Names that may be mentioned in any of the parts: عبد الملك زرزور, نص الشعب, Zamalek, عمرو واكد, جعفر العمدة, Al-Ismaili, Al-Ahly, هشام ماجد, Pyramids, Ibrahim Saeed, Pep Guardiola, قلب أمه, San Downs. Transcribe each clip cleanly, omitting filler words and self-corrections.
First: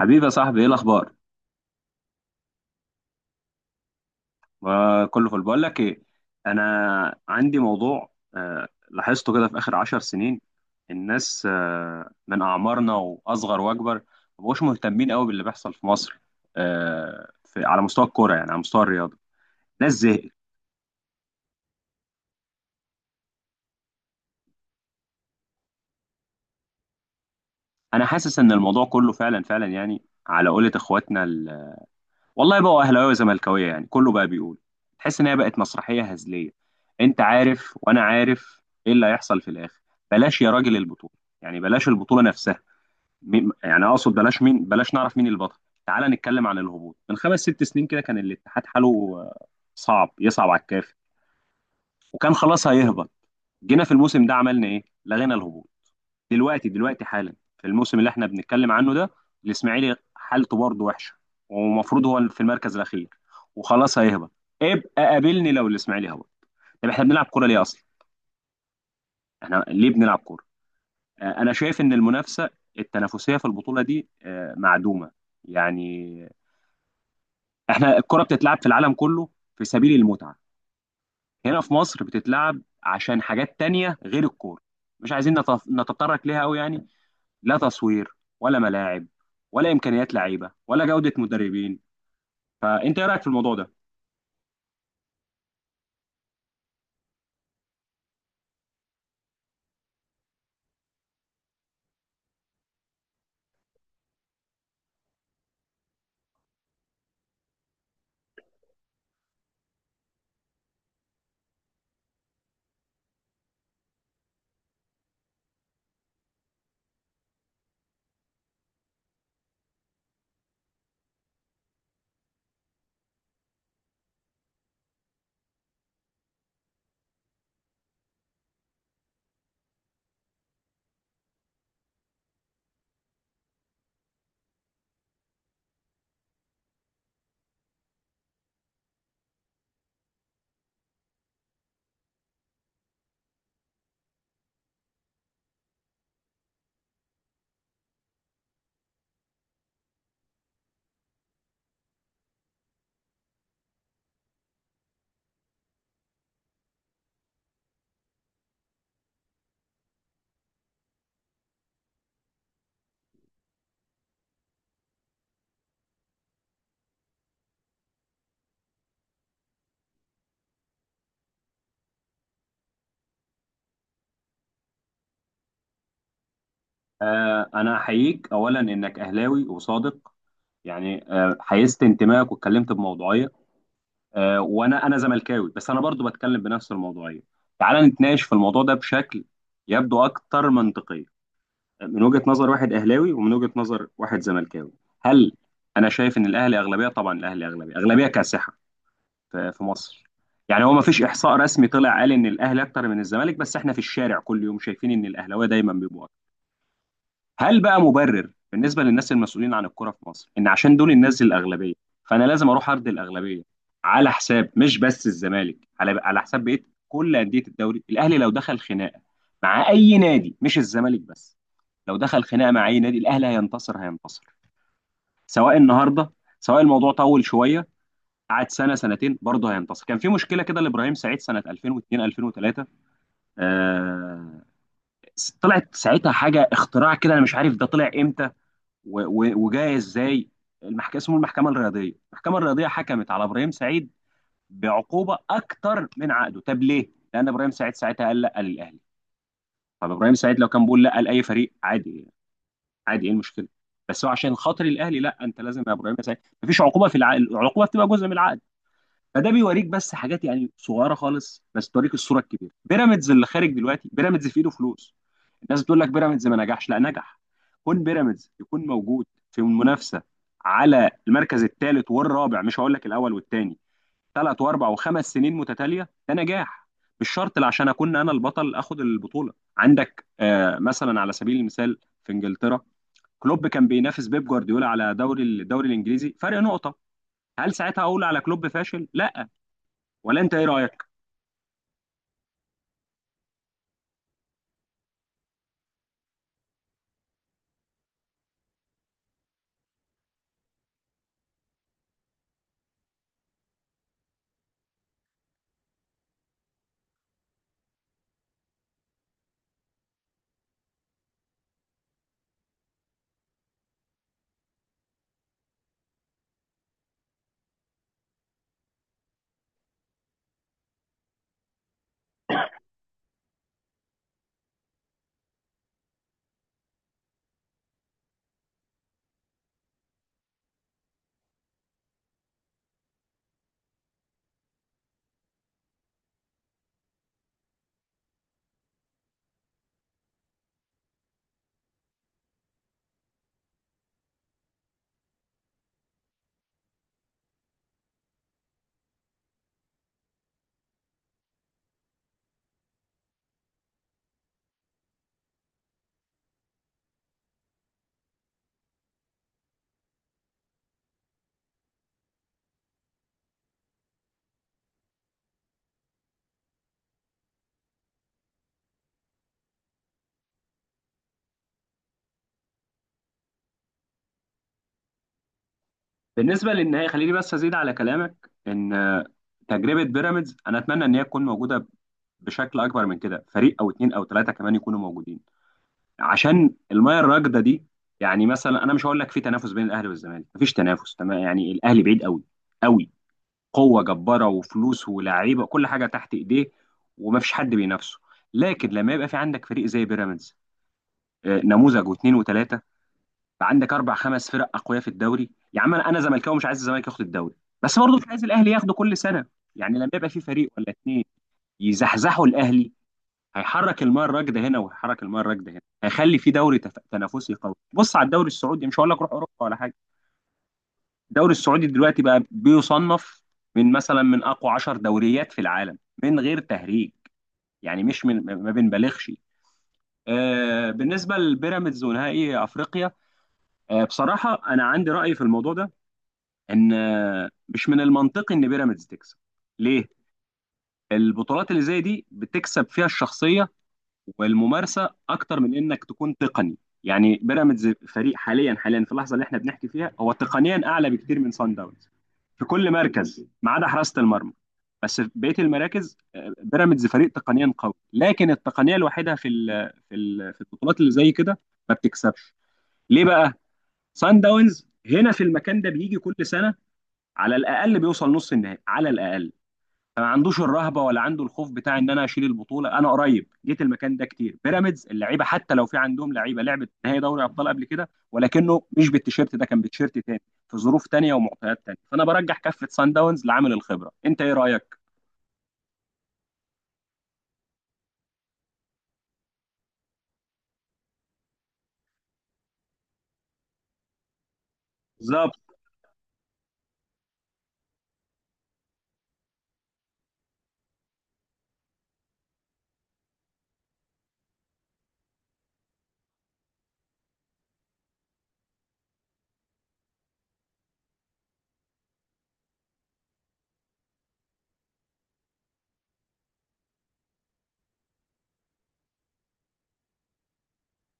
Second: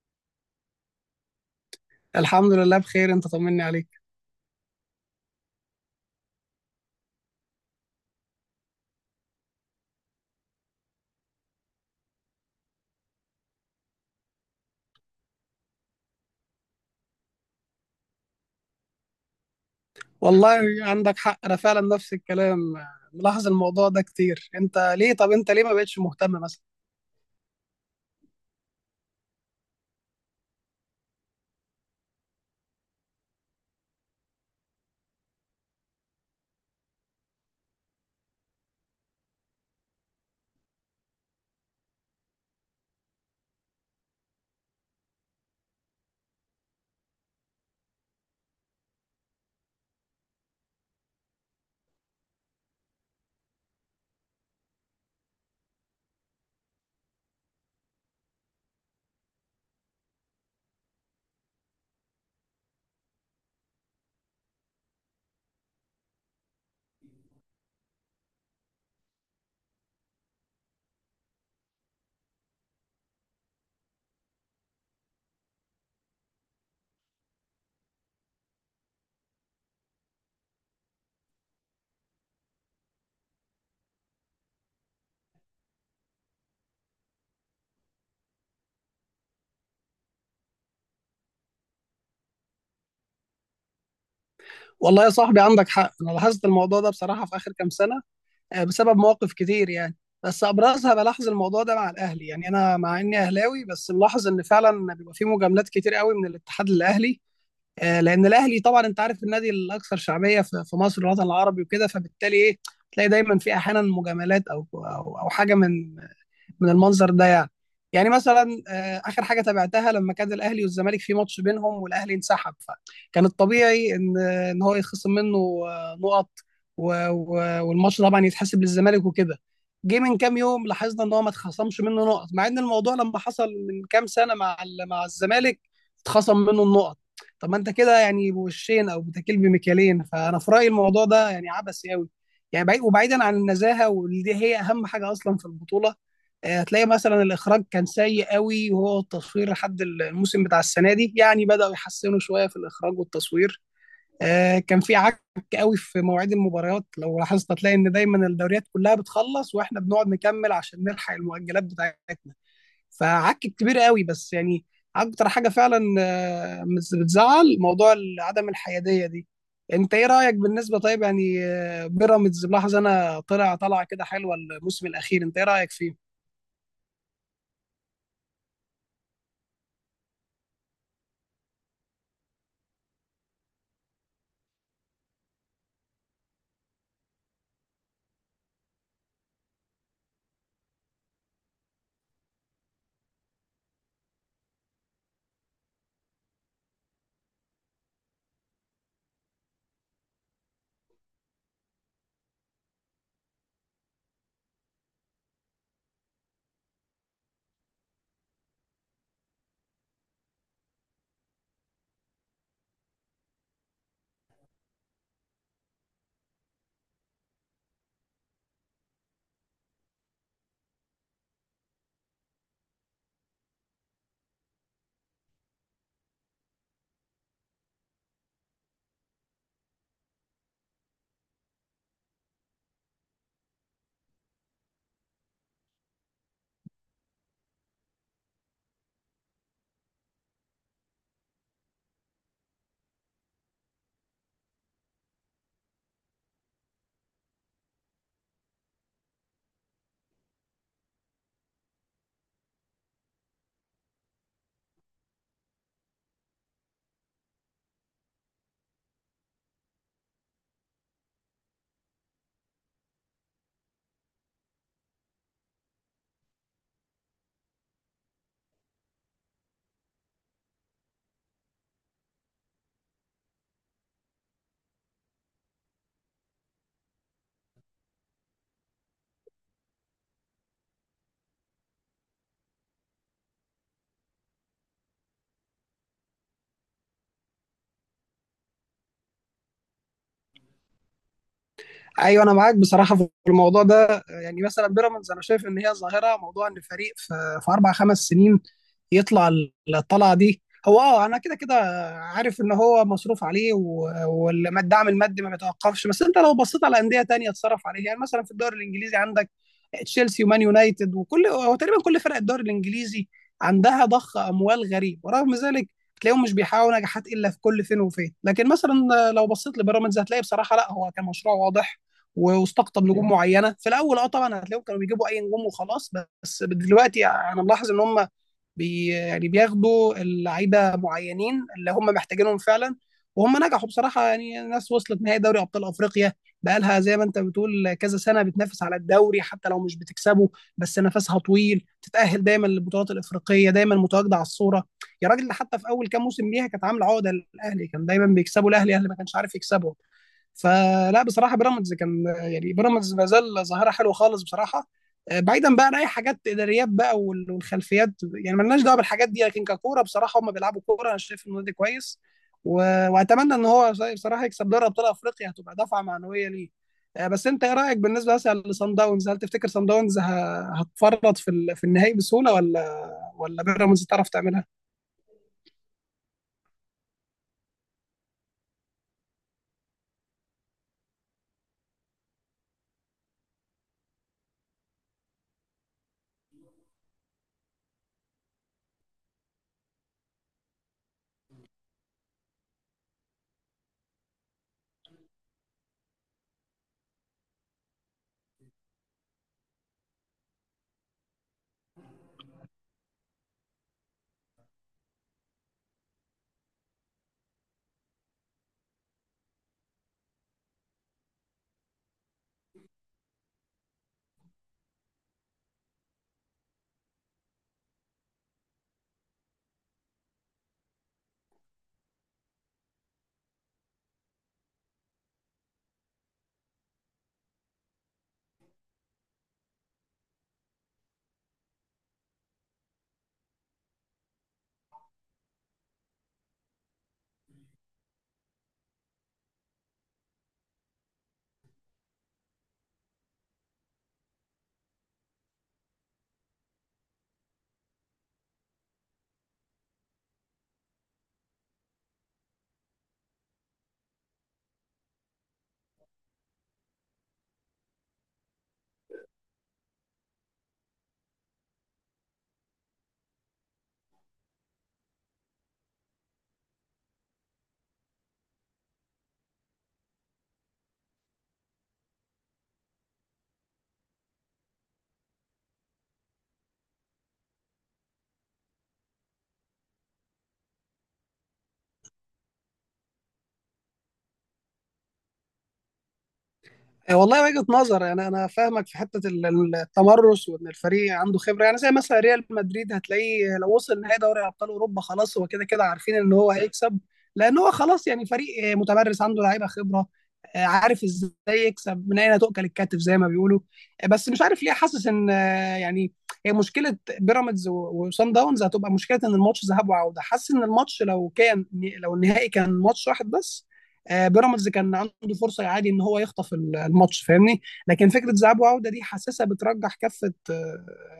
حبيبي يا صاحبي، ايه الاخبار؟ الحمد لله بخير، انت طمني عليك. كله فل. بقول لك ايه، انا عندي موضوع لاحظته كده في اخر 10 سنين. الناس من اعمارنا واصغر واكبر ما بقوش مهتمين قوي باللي بيحصل في مصر، في على مستوى الكوره، يعني على مستوى الرياضه. ناس زهقت. والله عندك حق، انا فعلا نفس الكلام ملاحظ الموضوع ده كتير. انت ليه ما بقتش مهتم مثلا؟ انا حاسس ان الموضوع كله فعلا فعلا، يعني على قولة اخواتنا والله، بقوا اهلاويه وزملكاويه، يعني كله بقى بيقول. تحس ان هي بقت مسرحيه هزليه. انت عارف وانا عارف ايه اللي هيحصل في الاخر. بلاش يا راجل البطوله، يعني بلاش البطوله نفسها. يعني اقصد بلاش مين، بلاش نعرف مين البطل. تعال نتكلم عن الهبوط. من 5 6 سنين كده كان الاتحاد حاله آه، صعب، يصعب على الكافي، وكان خلاص هيهبط. جينا في الموسم ده، عملنا ايه؟ لغينا الهبوط. دلوقتي دلوقتي حالا في الموسم اللي احنا بنتكلم عنه ده، الاسماعيلي حالته برضه وحشه، ومفروض هو في المركز الاخير وخلاص هيهبط. ابقى قابلني لو الاسماعيلي هبط. طب احنا بنلعب كوره ليه اصلا؟ احنا ليه بنلعب كوره؟ انا شايف ان المنافسه التنافسيه في البطوله دي معدومه. يعني احنا الكوره بتتلعب في العالم كله في سبيل المتعه. هنا في مصر بتتلعب عشان حاجات تانية غير الكوره. مش عايزين نتطرق ليها قوي يعني. لا تصوير، ولا ملاعب، ولا امكانيات لعيبه، ولا جوده مدربين. فانت ايه رايك في الموضوع ده؟ والله يا صاحبي عندك حق، انا لاحظت الموضوع ده بصراحة في اخر كام سنة. بسبب مواقف كتير يعني، بس ابرزها بلاحظ الموضوع ده مع الاهلي. يعني انا مع اني اهلاوي بس ملاحظ ان فعلا بيبقى في مجاملات كتير قوي من الاتحاد للاهلي. لان الاهلي طبعا انت عارف النادي الاكثر شعبية في مصر والوطن العربي وكده، فبالتالي ايه، تلاقي دايما في احيانا مجاملات او حاجه من المنظر ده يعني. يعني مثلا اخر حاجه تابعتها لما كان الاهلي والزمالك في ماتش بينهم والاهلي انسحب، فكان الطبيعي ان هو يخصم منه نقط، والماتش طبعا يتحسب للزمالك وكده. جه من كام يوم لاحظنا ان هو ما اتخصمش منه نقط، مع ان الموضوع لما حصل من كام سنه مع الزمالك اتخصم منه النقط. طب ما انت كده يعني بوشين او بتاكل بمكيالين، فانا في رايي الموضوع ده يعني عبثي قوي، يعني بعيد، وبعيدا عن النزاهه واللي دي هي اهم حاجه اصلا في البطوله. هتلاقي مثلا الاخراج كان سيء قوي، وهو التصوير لحد الموسم بتاع السنه دي يعني بداوا يحسنوا شويه في الاخراج والتصوير. كان في عك قوي في مواعيد المباريات، لو لاحظت هتلاقي ان دايما الدوريات كلها بتخلص واحنا بنقعد نكمل عشان نلحق المؤجلات بتاعتنا. فعك كبير قوي بس يعني، اكتر حاجه فعلا بتزعل موضوع عدم الحياديه دي. انت ايه رايك بالنسبه؟ طيب يعني بيراميدز، ملاحظ انا طلع كده حلوه الموسم الاخير، انت ايه رايك فيه؟ آه، انا احييك اولا انك اهلاوي وصادق، يعني آه، حيزت انتمائك واتكلمت بموضوعيه. آه، وانا زملكاوي، بس انا برضو بتكلم بنفس الموضوعيه. تعال نتناقش في الموضوع ده بشكل يبدو اكثر منطقيه، من وجهه نظر واحد اهلاوي ومن وجهه نظر واحد زملكاوي. هل انا شايف ان الاهلي اغلبيه؟ طبعا الاهلي اغلبيه، اغلبيه كاسحه في مصر. يعني هو ما فيش احصاء رسمي طلع قال ان الاهلي اكتر من الزمالك، بس احنا في الشارع كل يوم شايفين ان الاهلاويه دايما بيبقوا أكتر. هل بقى مبرر بالنسبه للناس المسؤولين عن الكوره في مصر ان عشان دول الناس الاغلبيه، فانا لازم اروح ارضي الاغلبيه على حساب مش بس الزمالك، على حساب بقيه كل انديه الدوري؟ الاهلي لو دخل خناقه مع اي نادي، مش الزمالك بس، لو دخل خناقه مع اي نادي، الاهلي هينتصر هينتصر. سواء النهارده، سواء الموضوع طول شويه، قعد 1 2 سنه، برضه هينتصر. كان في مشكله كده لابراهيم سعيد سنه 2002 2003. آه، طلعت ساعتها حاجه اختراع كده، انا مش عارف ده طلع امتى و- و- وجاي ازاي. المحكمه، اسمه المحكمه الرياضيه، المحكمه الرياضيه حكمت على ابراهيم سعيد بعقوبه اكتر من عقده. طب ليه؟ لان ابراهيم سعيد ساعتها قال لا للاهلي. طب ابراهيم سعيد لو كان بيقول لا لاي فريق، عادي، عادي، ايه المشكله؟ بس هو عشان خاطر الاهلي، لا انت لازم يا ابراهيم سعيد. مفيش عقوبه في العقد، العقوبه بتبقى جزء من العقد. فده بيوريك بس حاجات يعني صغيره خالص، بس توريك الصوره الكبيره. بيراميدز اللي خارج دلوقتي، بيراميدز في ايده فلوس. الناس بتقول لك بيراميدز ما نجحش، لا نجح. كون بيراميدز يكون موجود في المنافسه على المركز الثالث والرابع، مش هقول لك الاول والثاني، 3 و4 و5 سنين متتاليه، ده نجاح. مش شرط لا عشان اكون انا البطل اخد البطوله. عندك آه، مثلا على سبيل المثال في انجلترا، كلوب كان بينافس بيب جوارديولا على دوري الدوري الانجليزي، فرق نقطه. هل ساعتها اقول على كلوب فاشل؟ لا. ولا انت ايه رايك؟ ايوه انا معاك بصراحه في الموضوع ده. يعني مثلا بيراميدز انا شايف ان هي ظاهره، موضوع ان فريق في, في اربع خمس سنين يطلع الطلعه دي. هو اه انا كده كده عارف ان هو مصروف عليه والدعم المادي ما بيتوقفش. بس انت لو بصيت على انديه تانية اتصرف عليها، يعني مثلا في الدوري الانجليزي عندك تشيلسي ومان يونايتد، وكل هو تقريبا كل فرق الدوري الانجليزي عندها ضخ اموال غريب، ورغم ذلك تلاقيهم مش بيحققوا نجاحات الا في كل فين وفين. لكن مثلا لو بصيت لبيراميدز هتلاقي بصراحه لا، هو كان مشروع واضح واستقطب نجوم معينه. في الاول اه طبعا هتلاقيهم كانوا بيجيبوا اي نجوم وخلاص، بس دلوقتي انا ملاحظ ان هم يعني بياخدوا اللعيبه معينين اللي هم محتاجينهم فعلا. وهم نجحوا بصراحه، يعني الناس وصلت نهائي دوري ابطال افريقيا، بقالها زي ما انت بتقول كذا سنه بتنافس على الدوري حتى لو مش بتكسبه، بس نفسها طويل، تتاهل دايما للبطولات الافريقيه، دايما متواجده على الصوره. يا راجل ده حتى في اول كام موسم ليها كانت عامله عقده للاهلي، كان دايما بيكسبوا الاهلي، ما كانش عارف يكسبه. فلا بصراحه بيراميدز كان يعني، بيراميدز ما زال ظاهره حلوه خالص بصراحه. بعيدا بقى عن اي حاجات اداريات بقى والخلفيات، يعني مالناش دعوه بالحاجات دي، لكن ككوره بصراحه هم بيلعبوا كوره. انا شايف النادي كويس واتمنى ان هو بصراحه يكسب دوري ابطال افريقيا، هتبقى دفعه معنويه ليه. بس انت ايه رايك بالنسبه مثلا لصن داونز؟ هل تفتكر صن داونز هتفرط في في النهائي بسهوله، ولا بيراميدز تعرف تعملها؟ بالنسبه للنهائي، خليني بس ازيد على كلامك ان تجربه بيراميدز انا اتمنى ان هي تكون موجوده بشكل اكبر من كده، فريق او اتنين او تلاته كمان يكونوا موجودين عشان المياه الراكده دي. يعني مثلا انا مش هقول لك في تنافس بين الاهلي والزمالك، مفيش تنافس تمام، يعني الاهلي بعيد قوي قوي، قوه جباره وفلوس ولاعيبه كل حاجه تحت ايديه، ومفيش حد بينافسه. لكن لما يبقى في عندك فريق زي بيراميدز، نموذج واثنين وثلاثه، عندك 4 5 فرق اقوياء في الدوري. يا عم انا، زملكاوي مش عايز الزمالك ياخد الدوري، بس برضه مش عايز الاهلي ياخده كل سنه. يعني لما يبقى في فريق ولا اتنين يزحزحوا الاهلي، هيحرك الماء الراكده هنا، وهيحرك الماء الراكده هنا، هيخلي في دوري تنافسي قوي. بص على الدوري السعودي، مش هقول لك روح اوروبا ولا حاجه. الدوري السعودي دلوقتي بقى بيصنف من مثلا من اقوى 10 دوريات في العالم، من غير تهريج يعني، مش ما بنبالغش. آه، بالنسبه لبيراميدز ونهائي افريقيا، آه، بصراحه انا عندي راي في الموضوع ده، ان مش من المنطقي ان بيراميدز تكسب. ليه؟ البطولات اللي زي دي بتكسب فيها الشخصيه والممارسه اكتر من انك تكون تقني. يعني بيراميدز فريق حاليا في اللحظه اللي احنا بنحكي فيها، هو تقنيا اعلى بكتير من سان داونز في كل مركز ما عدا حراسه المرمى. بس في بقيه المراكز، آه، بيراميدز فريق تقنيا قوي، لكن التقنيه الوحيده في البطولات اللي زي كده ما بتكسبش. ليه بقى؟ سان داونز هنا في المكان ده بيجي كل سنه، على الاقل بيوصل نص النهائي على الاقل. فما عندوش الرهبه، ولا عنده الخوف بتاع ان انا اشيل البطوله. انا قريب، جيت المكان ده كتير. بيراميدز اللعيبه، حتى لو في عندهم لعيبه لعبت نهائي دوري ابطال قبل كده، ولكنه مش بالتيشيرت ده، كان بتيشيرت تاني في ظروف تانيه ومعطيات تانيه. فانا برجح كفه سان داونز لعامل الخبره. انت ايه رايك؟ والله وجهة نظر. يعني انا فاهمك في حته التمرس وان الفريق عنده خبره، يعني زي مثلا ريال مدريد هتلاقيه لو وصل نهائي دوري ابطال اوروبا خلاص، هو بالظبط. كده كده عارفين ان هو هيكسب، لان هو خلاص يعني فريق متمرس عنده لعيبه خبره، عارف ازاي يكسب من اين تؤكل الكتف زي ما بيقولوا. بس مش عارف ليه حاسس ان يعني هي مشكله بيراميدز وصن داونز هتبقى مشكله، ان الماتش ذهاب وعوده. حاسس ان الماتش لو كان، لو النهائي كان ماتش واحد بس بيراميدز كان عنده فرصه عادي ان هو يخطف الماتش، فاهمني؟ لكن فكره ذهاب وعوده دي حاسسها بترجح كفه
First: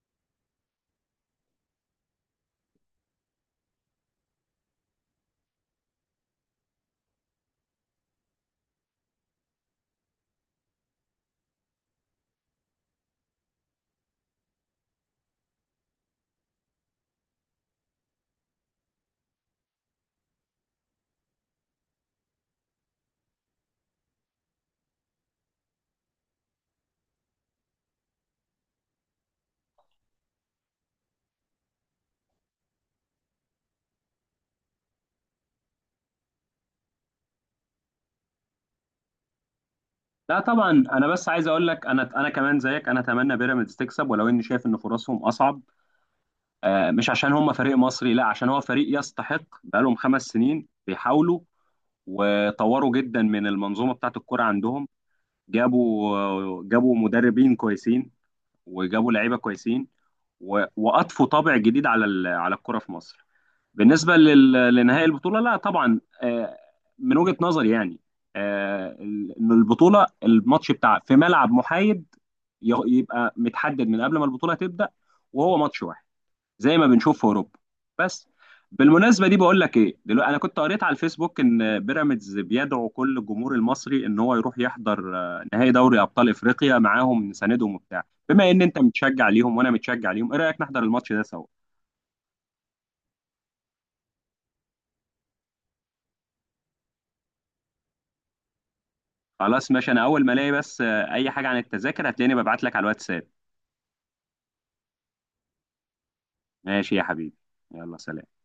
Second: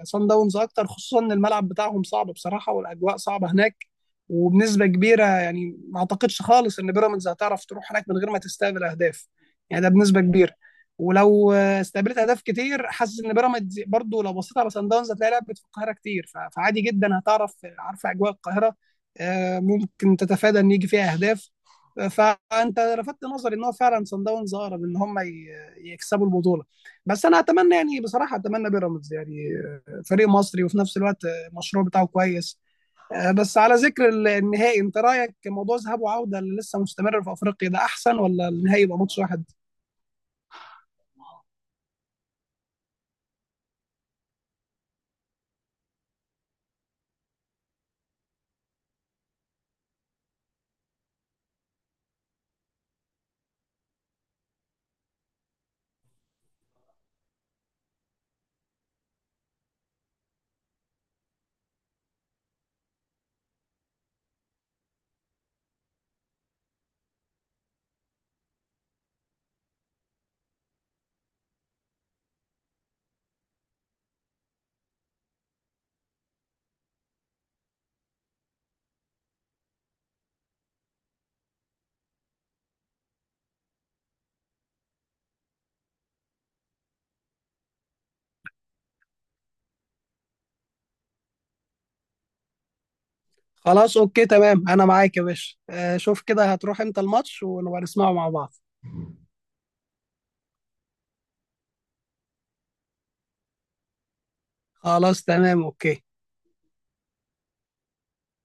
سان داونز اكتر، خصوصا ان الملعب بتاعهم صعب بصراحه والاجواء صعبه هناك. وبنسبه كبيره يعني ما اعتقدش خالص ان بيراميدز هتعرف تروح هناك من غير ما تستقبل اهداف، يعني ده بنسبه كبيره. ولو استقبلت اهداف كتير، حاسس ان بيراميدز برضو لو بصيت على سان داونز هتلاقي لعبت في القاهره كتير، فعادي جدا هتعرف، عارفه اجواء القاهره. ممكن تتفادى ان يجي فيها اهداف. فانت لفتت نظري ان هو فعلا صن داونز اقرب ان هم يكسبوا البطوله، بس انا اتمنى يعني بصراحه اتمنى بيراميدز يعني، فريق مصري وفي نفس الوقت المشروع بتاعه كويس. بس على ذكر النهائي، انت رايك موضوع ذهاب وعوده اللي لسه مستمر في افريقيا ده احسن، ولا النهائي يبقى ماتش واحد؟ لا طبعا، انا بس عايز اقول لك انا، كمان زيك، انا اتمنى بيراميدز تكسب، ولو اني شايف ان فرصهم اصعب. مش عشان هم فريق مصري، لا، عشان هو فريق يستحق. بقالهم 5 سنين بيحاولوا، وطوروا جدا من المنظومه بتاعه الكرة عندهم، جابوا مدربين كويسين، وجابوا لعيبه كويسين، و- واضفوا طابع جديد على الكرة في مصر. بالنسبه لل- لنهائي البطوله، لا طبعا، من وجهه نظري يعني، ان البطوله الماتش بتاع في ملعب محايد يبقى متحدد من قبل ما البطوله تبدا، وهو ماتش واحد، زي ما بنشوف في اوروبا بس. بالمناسبه دي، بقول لك ايه دلوقتي، انا كنت قريت على الفيسبوك ان بيراميدز بيدعو كل الجمهور المصري ان هو يروح يحضر نهائي دوري ابطال افريقيا معاهم، نساندهم وبتاع. بما ان انت متشجع ليهم وانا متشجع ليهم، ايه رايك نحضر الماتش ده سوا؟ خلاص اوكي تمام انا معاك يا باشا. شوف كده هتروح امتى الماتش ونبقى نسمعه مع بعض. خلاص ماشي، انا اول ما الاقي بس اي حاجه عن التذاكر، هتلاقيني ببعت لك على الواتساب. خلاص تمام اوكي. ماشي يا حبيبي، يلا سلام.